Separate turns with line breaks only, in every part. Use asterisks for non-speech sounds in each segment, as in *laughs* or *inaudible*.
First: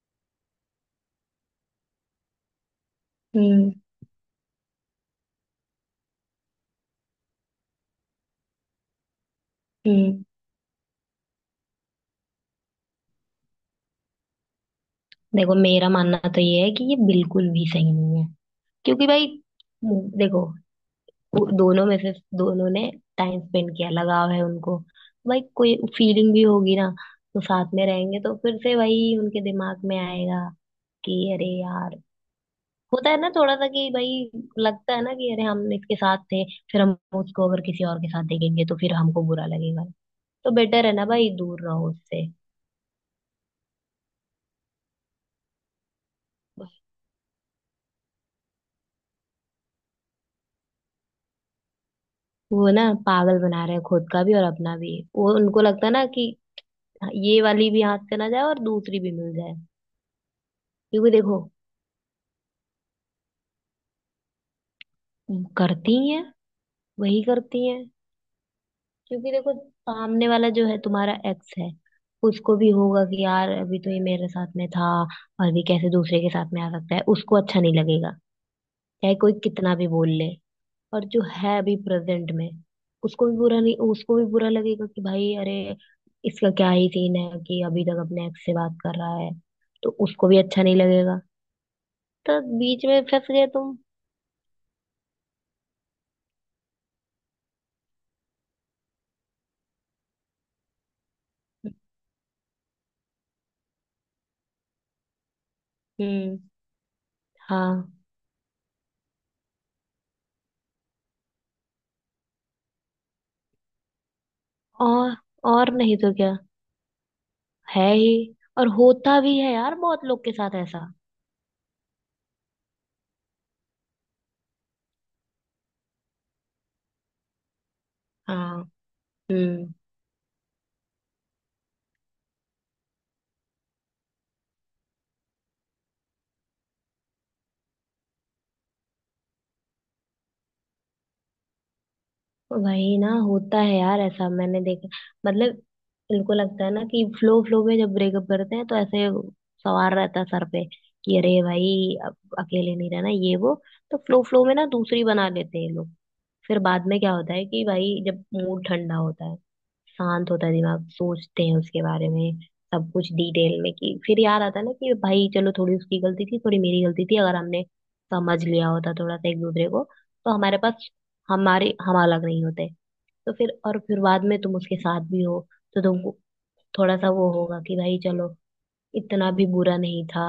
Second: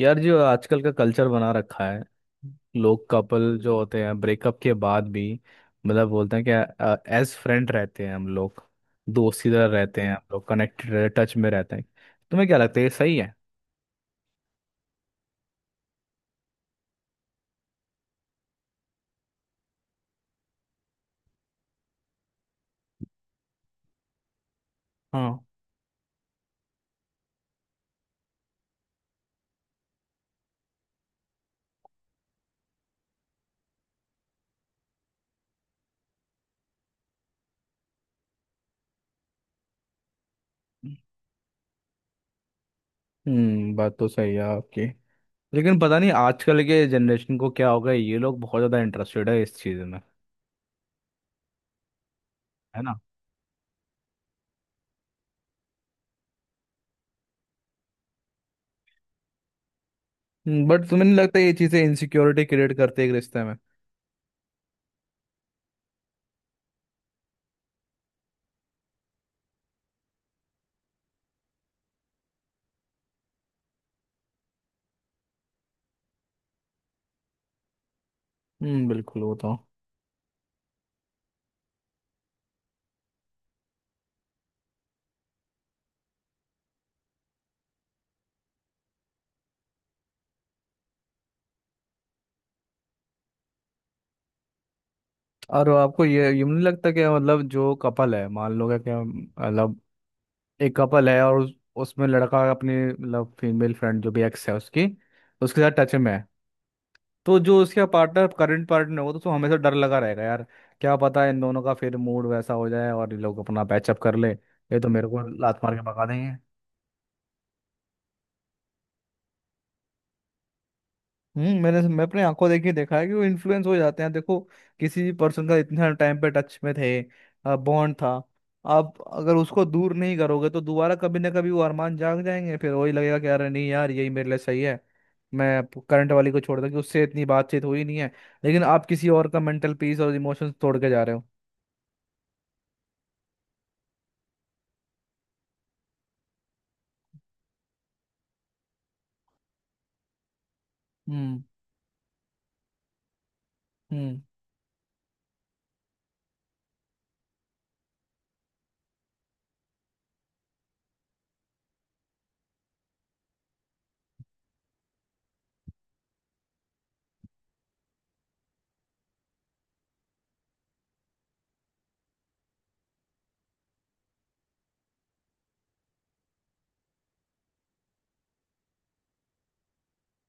यार, जो आजकल का कल्चर बना रखा है, लोग कपल
हम्म
जो होते हैं ब्रेकअप के बाद भी मतलब बोलते हैं कि एज फ्रेंड रहते हैं हम लोग, दोस्त की तरह रहते हैं. हम्म.
हम्म
हम लोग कनेक्टेड टच में रहते हैं. तुम्हें क्या लगता है, ये सही है?
देखो मेरा मानना तो ये है कि ये बिल्कुल भी सही नहीं है। क्योंकि भाई देखो, वो दोनों में से दोनों ने टाइम स्पेंड किया, लगाव है उनको।
हाँ.
भाई कोई फीलिंग भी होगी ना, तो साथ में रहेंगे तो फिर से वही उनके दिमाग में आएगा कि अरे यार, होता है ना थोड़ा सा कि भाई लगता है ना कि अरे हम इसके साथ थे। फिर हम उसको अगर किसी और के साथ देखेंगे तो फिर हमको बुरा लगेगा। तो बेटर है ना भाई, दूर रहो उससे।
बात तो सही है आपकी, लेकिन पता नहीं आजकल के जनरेशन को क्या होगा, ये लोग बहुत ज़्यादा इंटरेस्टेड है इस चीज़ में.
वो
है
ना
ना?
पागल बना रहे हैं खुद का भी और अपना भी। वो उनको लगता है ना कि ये वाली भी हाथ से ना जाए और दूसरी भी मिल जाए।
बट तुम्हें
क्योंकि
नहीं लगता
देखो,
ये चीज़ें इनसिक्योरिटी क्रिएट करते हैं एक रिश्ते में?
करती ही हैं, वही करती हैं। क्योंकि देखो, सामने वाला जो है तुम्हारा एक्स है, उसको भी होगा कि यार अभी तो ये मेरे साथ में था और भी कैसे दूसरे के साथ में आ सकता है, उसको अच्छा नहीं लगेगा। चाहे
बिल्कुल,
कोई
बताओ.
कितना भी बोल ले। और जो है अभी प्रेजेंट में, उसको भी बुरा नहीं उसको भी बुरा लगेगा कि भाई अरे, इसका क्या ही सीन है कि अभी तक अपने एक्स से बात कर रहा है। तो उसको भी अच्छा नहीं लगेगा। तो बीच में फंस गए तुम।
और आपको ये यूं नहीं लगता कि मतलब जो कपल है, मान लो, क्या क्या मतलब, एक कपल है और उसमें लड़का अपनी मतलब फीमेल फ्रेंड जो भी एक्स है उसकी, उसके साथ टच में है.
हम्म।
तो जो उसका
हाँ,
पार्टनर, करंट पार्टनर होगा, तो उसको हमेशा डर लगा रहेगा यार. क्या पता इन दोनों का फिर मूड वैसा हो जाए और ये लोग अपना पैचअप कर ले, ये तो मेरे
और
को लात
और
मार के
नहीं
भगा
तो
देंगे.
क्या, है ही। और होता भी है यार बहुत लोग के साथ ऐसा।
मैं अपने आंखों देख के देखा है कि वो इन्फ्लुएंस हो जाते हैं. देखो, किसी भी पर्सन का इतना टाइम पे टच में थे, बॉन्ड था.
हाँ।
आप अगर उसको
हम्म।
दूर नहीं करोगे तो दोबारा कभी ना कभी वो अरमान जाग जाएंगे, फिर वही लगेगा कि अरे नहीं यार, यही मेरे लिए सही है. मैं करंट वाली को छोड़ दूं कि उससे इतनी बातचीत हुई नहीं है, लेकिन आप किसी और का मेंटल पीस और इमोशंस तोड़ के जा रहे हो.
वही ना होता है यार, ऐसा मैंने देखा। मतलब, इनको लगता है ना कि फ्लो फ्लो में जब ब्रेकअप करते हैं तो ऐसे सवार रहता है सर पे कि अरे
हम्म.
भाई अब अकेले नहीं रहना, ये वो। तो
हम्म.
फ्लो फ्लो में ना दूसरी बना लेते हैं ये लोग। फिर बाद में क्या होता है कि भाई जब मूड ठंडा होता है, शांत होता है दिमाग, सोचते हैं उसके बारे में सब कुछ डिटेल में, कि फिर याद आता है ना कि भाई चलो थोड़ी उसकी गलती थी, थोड़ी मेरी गलती थी, अगर हमने समझ लिया होता थोड़ा सा एक दूसरे को, तो हमारे पास हमारे हम अलग नहीं होते। तो फिर, और फिर बाद में तुम उसके साथ भी हो, तो तुमको थोड़ा सा वो होगा कि भाई चलो, इतना भी बुरा नहीं था,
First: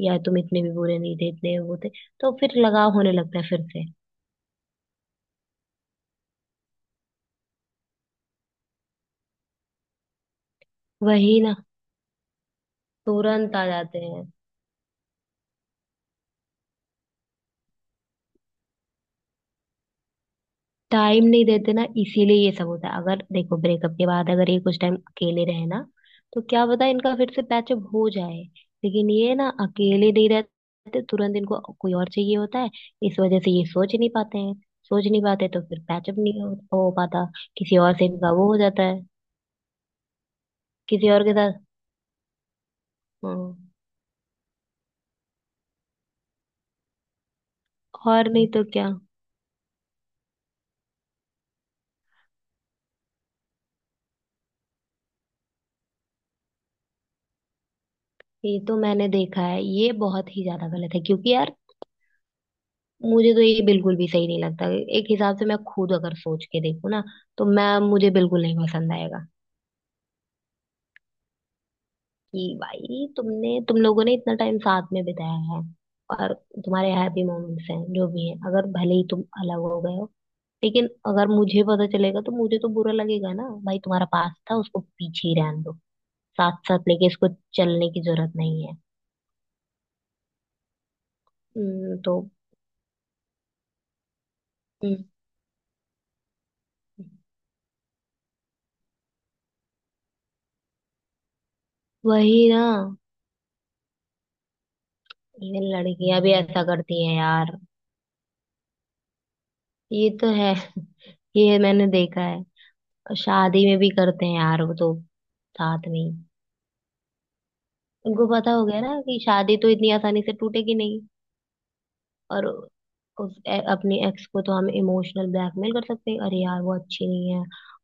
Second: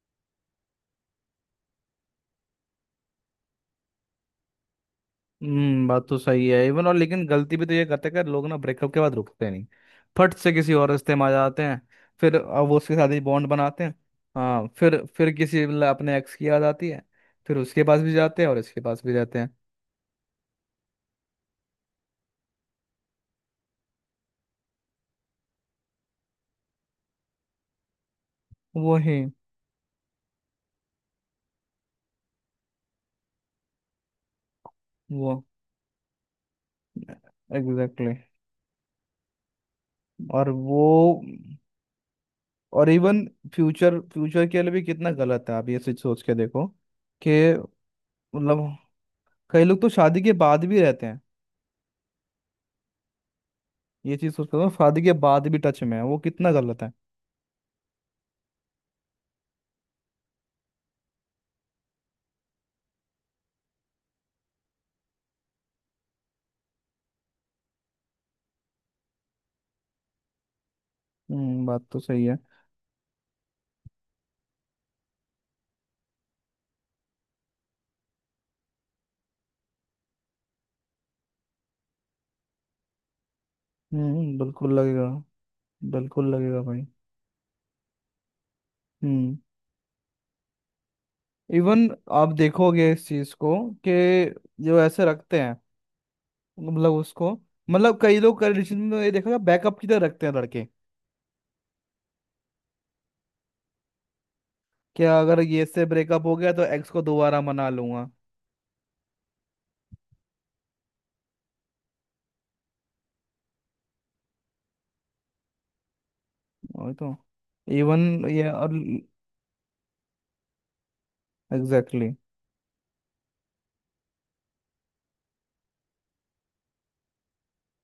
या तुम इतने भी बुरे नहीं थे, इतने वो थे। तो फिर लगाव होने लगता है फिर से।
हम्म. बात तो सही है इवन, और लेकिन गलती भी तो ये करते हैं कि लोग ना ब्रेकअप के बाद रुकते नहीं, फट से किसी और रिश्ते में आ
वही ना,
जाते हैं. फिर अब वो उसके साथ ही बॉन्ड
तुरंत आ
बनाते हैं.
जाते हैं।
हाँ. फिर अपने एक्स की याद आती है, फिर उसके पास भी जाते हैं और इसके पास भी जाते हैं.
टाइम नहीं देते ना, इसीलिए ये सब होता है। अगर देखो ब्रेकअप के बाद अगर ये कुछ टाइम अकेले रहे ना, तो क्या पता इनका फिर से पैचअप हो जाए।
वो
लेकिन
ही.
ये ना अकेले नहीं रहते, तुरंत इनको कोई और चाहिए होता है। इस वजह से ये सोच नहीं पाते हैं। सोच नहीं
वो
पाते तो फिर पैचअप नहीं हो पाता। किसी और
एग्जैक्टली
से
exactly.
इनका वो हो जाता है,
और
किसी
वो
और के साथ।
और इवन
हाँ,
फ्यूचर फ्यूचर के लिए भी कितना गलत है, आप ये चीज सोच के देखो, कि
और नहीं तो
मतलब
क्या।
कई लोग तो शादी के बाद भी रहते हैं. ये चीज सोच के देखो, शादी के बाद भी टच में है, वो कितना गलत है.
ये तो मैंने देखा है, ये बहुत ही ज्यादा गलत है। क्योंकि यार मुझे तो ये बिल्कुल भी सही नहीं लगता। एक हिसाब से मैं खुद अगर सोच के देखूँ ना, तो मैं मुझे बिल्कुल नहीं पसंद आएगा
बात तो सही है.
कि भाई तुम लोगों ने इतना टाइम साथ में बिताया है, और तुम्हारे हैप्पी मोमेंट्स हैं जो भी हैं, अगर भले ही तुम अलग हो गए हो, लेकिन अगर मुझे पता चलेगा तो मुझे तो बुरा लगेगा ना भाई, तुम्हारा पास था,
बिल्कुल
उसको
लगेगा,
पीछे ही रहने दो।
बिल्कुल लगेगा
साथ
भाई.
साथ लेके इसको चलने की जरूरत नहीं है।
हम्म. इवन
तो,
आप देखोगे इस चीज को, कि जो
हम्म,
ऐसे रखते हैं, मतलब उसको, मतलब कई लोग कंडीशन में, ये देखा, बैकअप की तरह रखते हैं लड़के.
वही ना।
क्या अगर
इवन
ये से
लड़कियां
ब्रेकअप
भी
हो गया तो
ऐसा
एक्स को
करती हैं
दोबारा
यार,
मना लूंगा.
ये तो है। *laughs* ये मैंने देखा है। और शादी में भी करते हैं यार वो तो, साथ में ही।
वही तो. इवन.
उनको
ये
पता हो
और
गया ना कि शादी तो इतनी आसानी से टूटेगी नहीं।
एग्जैक्टली.
और अपने एक्स को तो हम इमोशनल ब्लैकमेल कर सकते हैं, अरे यार वो अच्छी नहीं है,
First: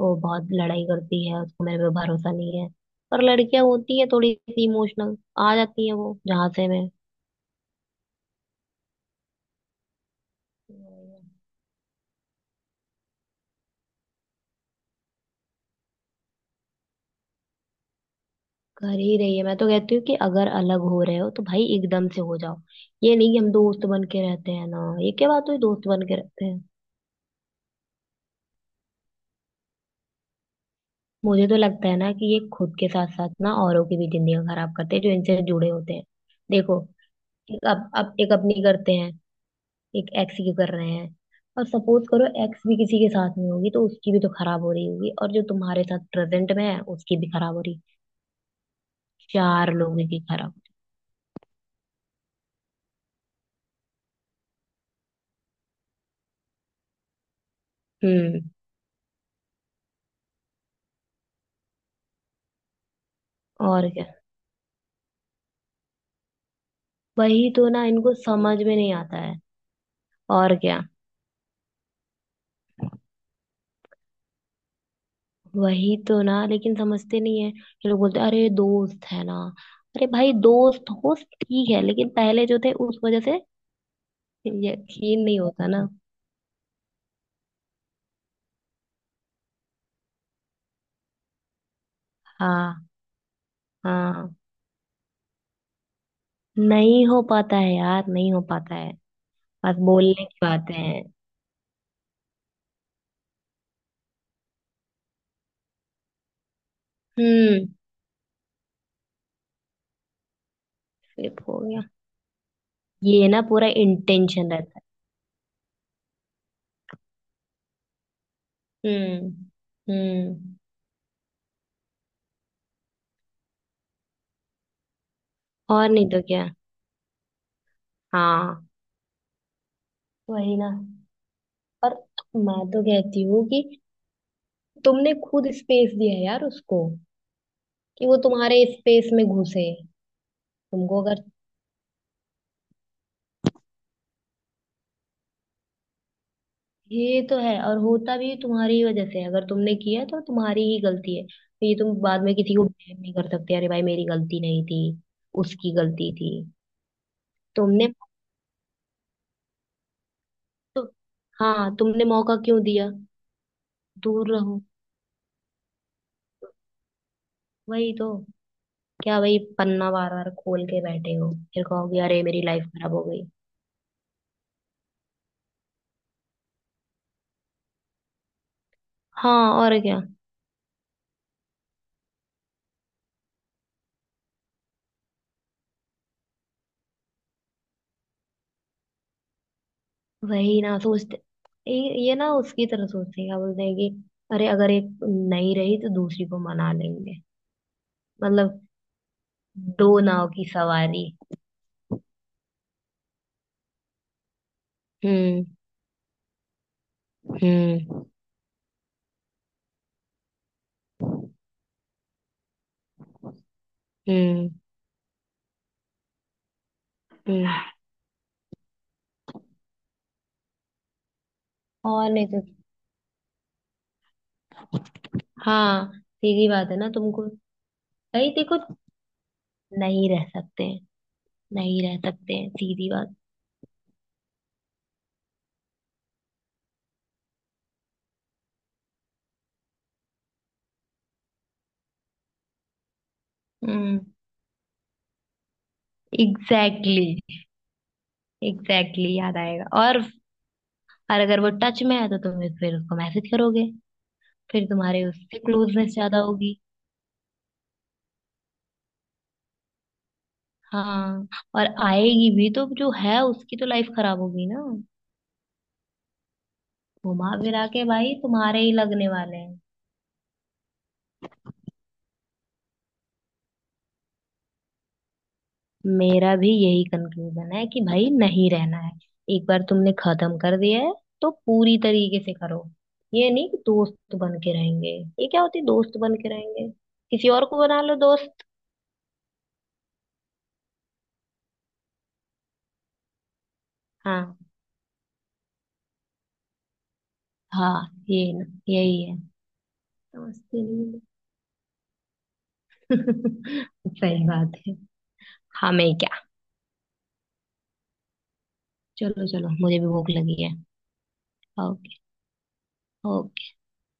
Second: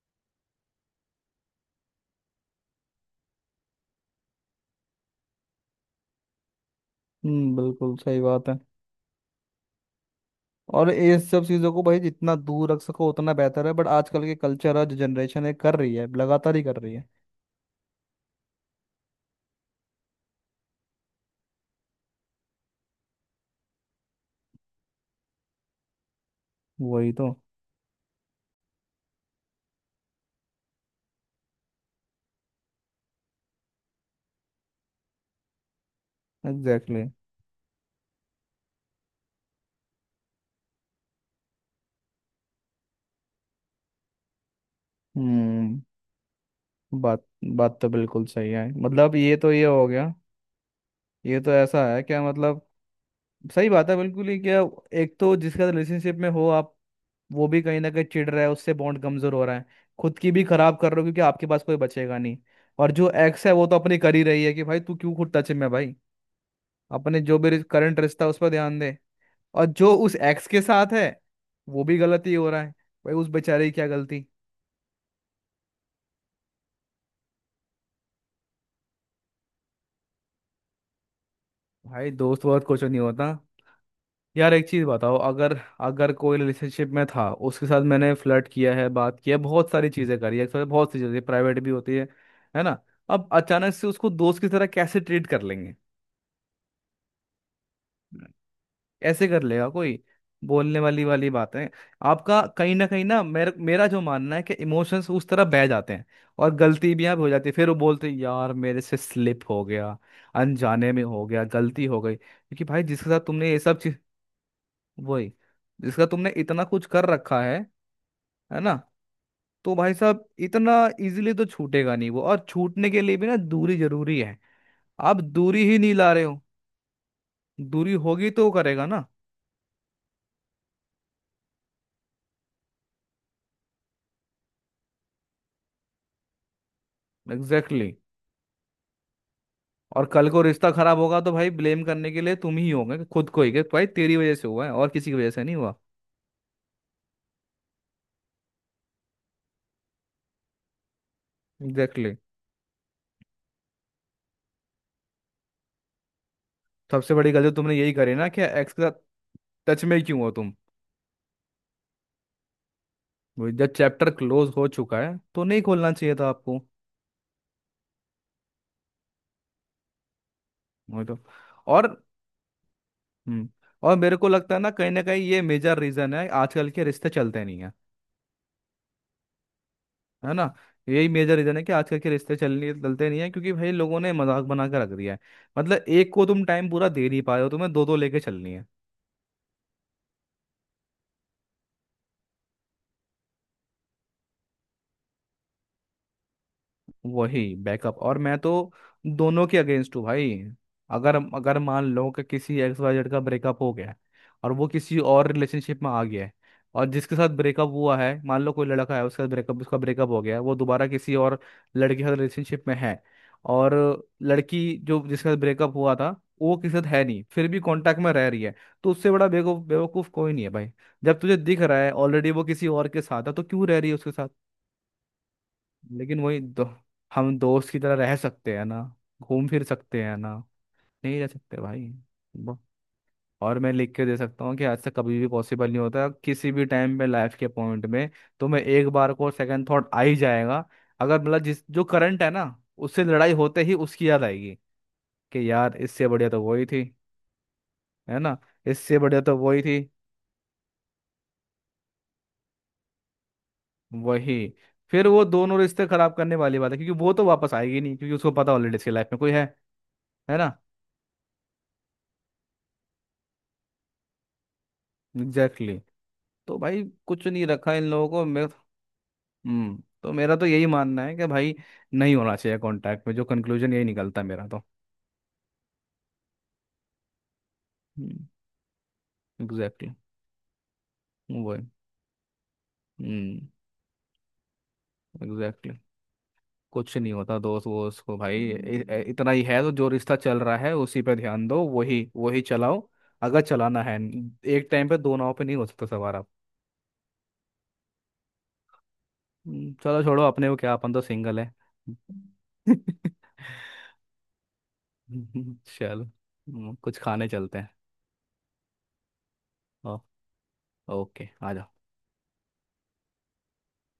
वो बहुत लड़ाई करती है, उसको मेरे पे भरोसा नहीं है। पर लड़कियां होती है थोड़ी सी इमोशनल, आ जाती है वो जहां से में।
बिल्कुल सही बात है. और ये सब चीज़ों को भाई जितना दूर रख सको उतना बेहतर है, बट आजकल के कल्चर और जो जनरेशन है कर रही है, लगातार ही कर रही है.
कर ही रही है, मैं तो कहती हूँ कि अगर अलग हो रहे हो तो भाई एकदम से हो जाओ। ये नहीं कि हम दोस्त बन के रहते हैं ना, ये क्या बात हुई दोस्त बन के रहते हैं।
वही तो.
मुझे तो लगता है ना कि ये खुद के साथ साथ ना औरों की भी जिंदगी खराब करते हैं जो इनसे जुड़े होते हैं। देखो,
एग्जैक्टली exactly.
एक अब एक अपनी करते हैं, एक एक्स की कर रहे हैं, और सपोज करो एक्स भी किसी के साथ में होगी तो उसकी भी तो खराब हो रही होगी, और जो
हम्म
तुम्हारे साथ प्रेजेंट में है उसकी
बात
भी खराब हो
बात
रही।
तो बिल्कुल सही है. मतलब ये तो ये
चार
हो
लोगों
गया.
की खराब।
ये तो ऐसा है, क्या मतलब, सही बात है बिल्कुल ही, क्या. एक तो जिसका रिलेशनशिप में हो आप, वो भी कहीं ना कहीं चिढ़ रहा है,
हम्म।
उससे बॉन्ड कमजोर हो रहा है. खुद की भी खराब कर रहे हो क्योंकि आपके पास कोई बचेगा नहीं. और जो एक्स है वो तो
और
अपनी
क्या,
कर ही रही है, कि भाई तू क्यों खुद टच में है, भाई अपने जो
वही
भी
तो ना,
करंट
इनको
रिश्ता है, उस पर
समझ में
ध्यान
नहीं
दे.
आता है।
और जो उस एक्स
और
के
क्या,
साथ है, वो भी गलती हो रहा है, भाई उस बेचारे की क्या गलती.
वही तो ना, लेकिन समझते नहीं है ये लोग, बोलते हैं अरे दोस्त है ना। अरे भाई दोस्त हो ठीक है, लेकिन
भाई दोस्त
पहले जो
वोस्त
थे
कुछ
उस
नहीं
वजह
होता.
से
यार एक चीज बताओ,
यकीन नहीं
अगर
होता ना।
अगर कोई रिलेशनशिप में था, उसके साथ मैंने फ्लर्ट किया है, बात किया, बहुत सारी चीजें करी है एक साथ, बहुत सी चीजें प्राइवेट भी होती है ना?
हाँ।
अब अचानक से उसको
हाँ,
दोस्त की तरह कैसे ट्रीट कर लेंगे?
नहीं हो पाता है यार, नहीं हो पाता है।
ऐसे कर लेगा
बस
कोई?
बोलने की बातें
बोलने
हैं।
वाली वाली बातें. आपका कहीं ना कहीं ना, मेरा मेरा जो मानना है कि इमोशंस उस तरह बह जाते हैं, और गलती भी यहाँ पे हो जाती है.
हम्म।
फिर वो बोलते हैं यार मेरे से स्लिप हो गया, अनजाने में हो
Flip
गया,
हो गया,
गलती हो गई. क्योंकि भाई जिसके साथ
ये ना
तुमने ये
पूरा
सब,
इंटेंशन रहता है।
वही, जिसका तुमने इतना कुछ कर रखा है ना.
हम्म।
तो भाई साहब
हम्म।
इतना इजीली तो छूटेगा नहीं वो, और छूटने के लिए भी ना दूरी जरूरी है. आप दूरी ही
और
नहीं
नहीं
ला
तो
रहे हो.
क्या।
दूरी होगी तो वो
हाँ,
करेगा ना.
वही ना। पर मैं तो कहती हूँ कि तुमने खुद स्पेस दिया है यार उसको,
एग्जैक्टली exactly.
कि वो तुम्हारे स्पेस में घुसे।
और कल को रिश्ता खराब
तुमको
होगा
अगर
तो भाई ब्लेम करने के लिए तुम ही होगे, खुद को ही कि भाई तेरी वजह से हुआ है, और किसी की वजह से नहीं हुआ.
ये तो है, और होता भी तुम्हारी वजह से है। अगर तुमने किया तो तुम्हारी ही गलती है, तो ये तुम
एग्जैक्टली exactly.
बाद में किसी को ब्लेम नहीं कर सकते, अरे भाई मेरी गलती नहीं थी, उसकी गलती थी।
सबसे बड़ी गलती तुमने
तुमने
यही करी ना, कि एक्स के साथ टच में ही क्यों हो तुम.
तो हाँ, तुमने मौका क्यों दिया।
वही, जब चैप्टर
दूर
क्लोज
रहो,
हो चुका है तो नहीं खोलना चाहिए था आपको.
वही तो। क्या वही पन्ना बार बार खोल के
वही
बैठे
तो.
हो, फिर
और
कहोगे अरे मेरी लाइफ खराब हो गई।
हम्म और मेरे को लगता है ना, कहीं ना कहीं ये मेजर रीजन है आजकल के रिश्ते चलते नहीं है.
हाँ और क्या।
है ना? यही मेजर रीजन है कि आजकल के रिश्ते चलने चलते नहीं है, क्योंकि भाई लोगों ने मजाक बना के रख दिया है. मतलब एक को तुम टाइम पूरा दे नहीं पा रहे हो, तुम्हें दो दो लेके चलनी है.
वही ना, सोचते ये ना उसकी तरह सोचते हैं, क्या बोलते हैं कि अरे अगर एक नहीं रही तो दूसरी को मना लेंगे।
वही बैकअप, और मैं तो
मतलब
दोनों के
दो
अगेंस्ट हूँ
नाव
भाई.
की सवारी।
अगर अगर मान लो कि किसी एक्स वाई जेड का ब्रेकअप हो गया है और वो किसी और
हम्म।
रिलेशनशिप में आ गया है, और जिसके साथ ब्रेकअप हुआ
हम्म।
है, मान लो कोई लड़का है, उसका ब्रेकअप हो गया है, वो दोबारा किसी और लड़के के साथ रिलेशनशिप में है, और
हम्म।
लड़की जो जिसके साथ ब्रेकअप हुआ था, वो किसी के साथ है नहीं,
हम्म।
फिर भी कांटेक्ट में रह रही है, तो उससे बड़ा बेवकूफ बेवकूफ कोई नहीं है भाई. जब तुझे दिख रहा है
और नहीं
ऑलरेडी
तो,
वो किसी और के साथ है, तो क्यों रह रही है उसके साथ.
हाँ
लेकिन वही
सीधी बात है ना तुमको।
हम दोस्त की तरह रह
भाई
सकते
देखो,
हैं ना? घूम फिर सकते
नहीं
हैं
रह
ना?
सकते हैं,
नहीं रह सकते
नहीं
भाई.
रह सकते हैं,
ब-
सीधी बात।
और मैं लिख के दे सकता हूँ कि आज से कभी भी पॉसिबल नहीं होता, किसी भी टाइम पे लाइफ के पॉइंट में. तो मैं एक बार को सेकंड थॉट आ ही जाएगा, अगर मतलब जिस जो करंट है ना, उससे लड़ाई होते ही
हम्म।
उसकी याद आएगी, कि यार इससे बढ़िया तो वही थी,
एग्जैक्टली exactly.
है ना. इससे
एग्जैक्टली exactly,
बढ़िया तो
याद
वही
आएगा।
थी.
और अगर वो टच में है तो तुम फिर उसको मैसेज करोगे,
वही.
फिर तुम्हारे
फिर वो
उससे
दोनों रिश्ते
क्लोजनेस
खराब
ज्यादा
करने
होगी।
वाली बात है, क्योंकि वो तो वापस आएगी नहीं, क्योंकि उसको पता ऑलरेडी इसकी लाइफ में कोई है ना.
हाँ, और आएगी भी तो जो है उसकी तो लाइफ खराब होगी ना।
एग्जैक्टली. तो भाई कुछ
घुमा
नहीं
फिरा
रखा
के
इन लोगों
भाई
को मेरे.
तुम्हारे ही लगने वाले हैं।
तो मेरा तो यही मानना है कि भाई नहीं होना चाहिए कांटेक्ट में, जो कंक्लूजन यही निकलता है मेरा तो.
मेरा भी यही कंक्लूजन है कि भाई
हम्म.
नहीं रहना है। एक बार
एग्जैक्टली.
तुमने खत्म कर दिया है, तो
वो है.
पूरी तरीके से करो। ये
हम्म.
नहीं कि दोस्त बन के रहेंगे, ये क्या होती है
एग्जैक्टली.
दोस्त बन के रहेंगे।
कुछ नहीं
किसी
होता
और को
दोस्त
बना लो
वोस्त को
दोस्त।
भाई. इतना ही है तो जो रिश्ता चल रहा है उसी पे ध्यान दो, वही वही चलाओ, अगर चलाना है.
हाँ।
एक टाइम पे दो नाव पे नहीं हो सकता सवार आप.
हाँ, ये ना यही है,
चलो छोड़ो, अपने को
समझते
क्या, अपन
नहीं।
तो सिंगल है.
*laughs*
*laughs*
हो। सही बात है, हमें
चलो,
क्या।
कुछ खाने चलते हैं.
चलो, चलो मुझे भी
ओ-
भूख लगी है।
ओके आ जाओ.
ओके। ओके।